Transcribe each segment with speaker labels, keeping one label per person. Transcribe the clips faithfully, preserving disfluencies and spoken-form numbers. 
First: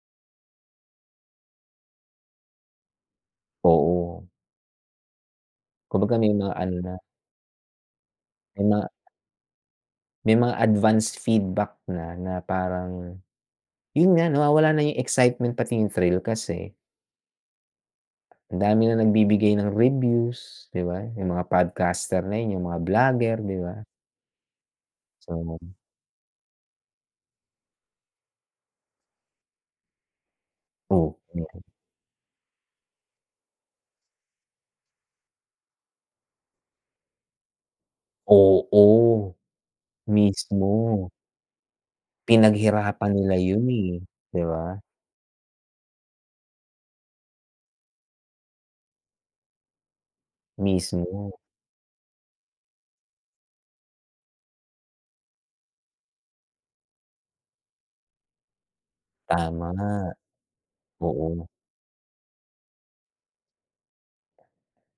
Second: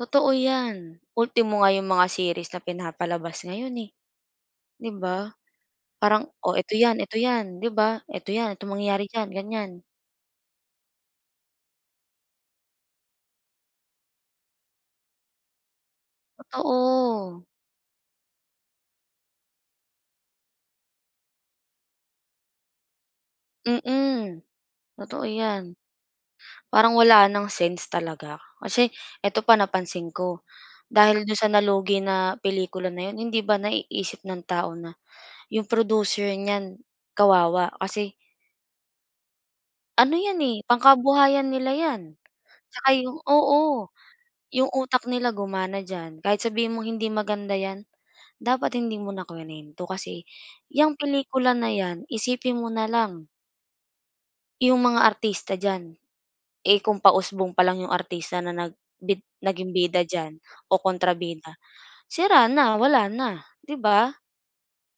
Speaker 1: Totoo yan, ultimo nga yung mga series na pinapalabas ngayon eh,
Speaker 2: Oo.
Speaker 1: 'di ba?
Speaker 2: Kumbaga
Speaker 1: Parang
Speaker 2: may
Speaker 1: o
Speaker 2: mga ano
Speaker 1: eto
Speaker 2: na.
Speaker 1: yan, eto 'yan, 'di ba, eto 'yan,
Speaker 2: May
Speaker 1: ito
Speaker 2: ma
Speaker 1: mangyayari diyan ganyan.
Speaker 2: May mga advanced feedback na, na parang yun nga nawawala na yung excitement pati yung thrill kasi
Speaker 1: Totoo.
Speaker 2: Ang dami ng nagbibigay ng reviews, 'di ba? Yung mga podcaster na yun yung mga blogger, 'di ba?
Speaker 1: Mm, totoo
Speaker 2: So.
Speaker 1: 'yan. Parang wala ng sense talaga, kasi, eto pa napansin ko,
Speaker 2: Oh,
Speaker 1: dahil dun sa
Speaker 2: mhm?
Speaker 1: nalugi na pelikula na yun hindi ba naiisip ng tao na yung producer niyan kawawa, kasi
Speaker 2: Oo,
Speaker 1: Ano 'yan eh,
Speaker 2: mismo.
Speaker 1: pangkabuhayan nila 'yan, saka
Speaker 2: Pinaghirapan
Speaker 1: yung
Speaker 2: nila yun,
Speaker 1: oo,
Speaker 2: eh, 'di
Speaker 1: yung
Speaker 2: ba?
Speaker 1: utak nila gumana diyan kahit sabihin mong hindi maganda yan dapat hindi mo na kinwento, kasi, yang
Speaker 2: Mismo.
Speaker 1: pelikula na yan, isipin mo na lang Yung mga artista diyan, eh, kung pausbong palang yung artista na nag bid
Speaker 2: Tama.
Speaker 1: naging bida diyan o
Speaker 2: Oo.
Speaker 1: kontrabida, sira na, wala na, 'di ba?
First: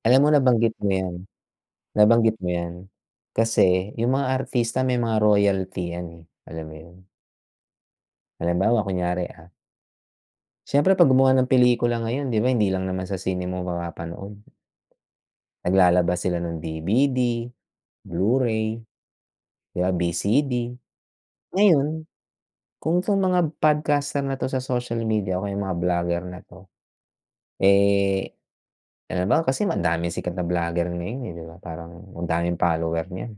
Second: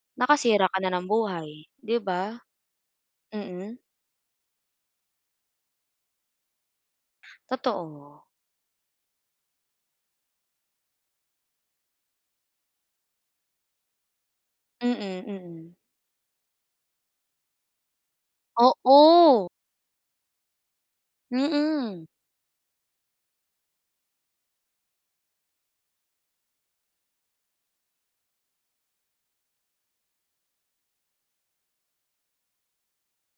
Speaker 2: Alam mo
Speaker 1: Nakasira
Speaker 2: nabanggit
Speaker 1: ka na
Speaker 2: mo
Speaker 1: ng
Speaker 2: 'yan,
Speaker 1: buhay, 'di ba?
Speaker 2: nabanggit mo 'yan,
Speaker 1: Mm.
Speaker 2: kasi, yung mga artista may mga royalty 'yan, eh, alam mo yun?
Speaker 1: Totoo.
Speaker 2: Halimbawa, kunyari, ah. Syempre, 'pag gumawa ng pelikula ngayon 'di ba, hindi lang naman sa sine mo mapapanood.
Speaker 1: Mm, mm.
Speaker 2: Naglalabas sila ng D-V-D, Blu-ray, o
Speaker 1: Oo.
Speaker 2: kaya V-C-D.
Speaker 1: Mm.
Speaker 2: Ngayon kung tong mga podcaster na to sa social media o mga blogger na 'to, eh, halimbawa kasi madaming sikat na blogger ngayon eh, 'di ba parang ang daming follower niyan.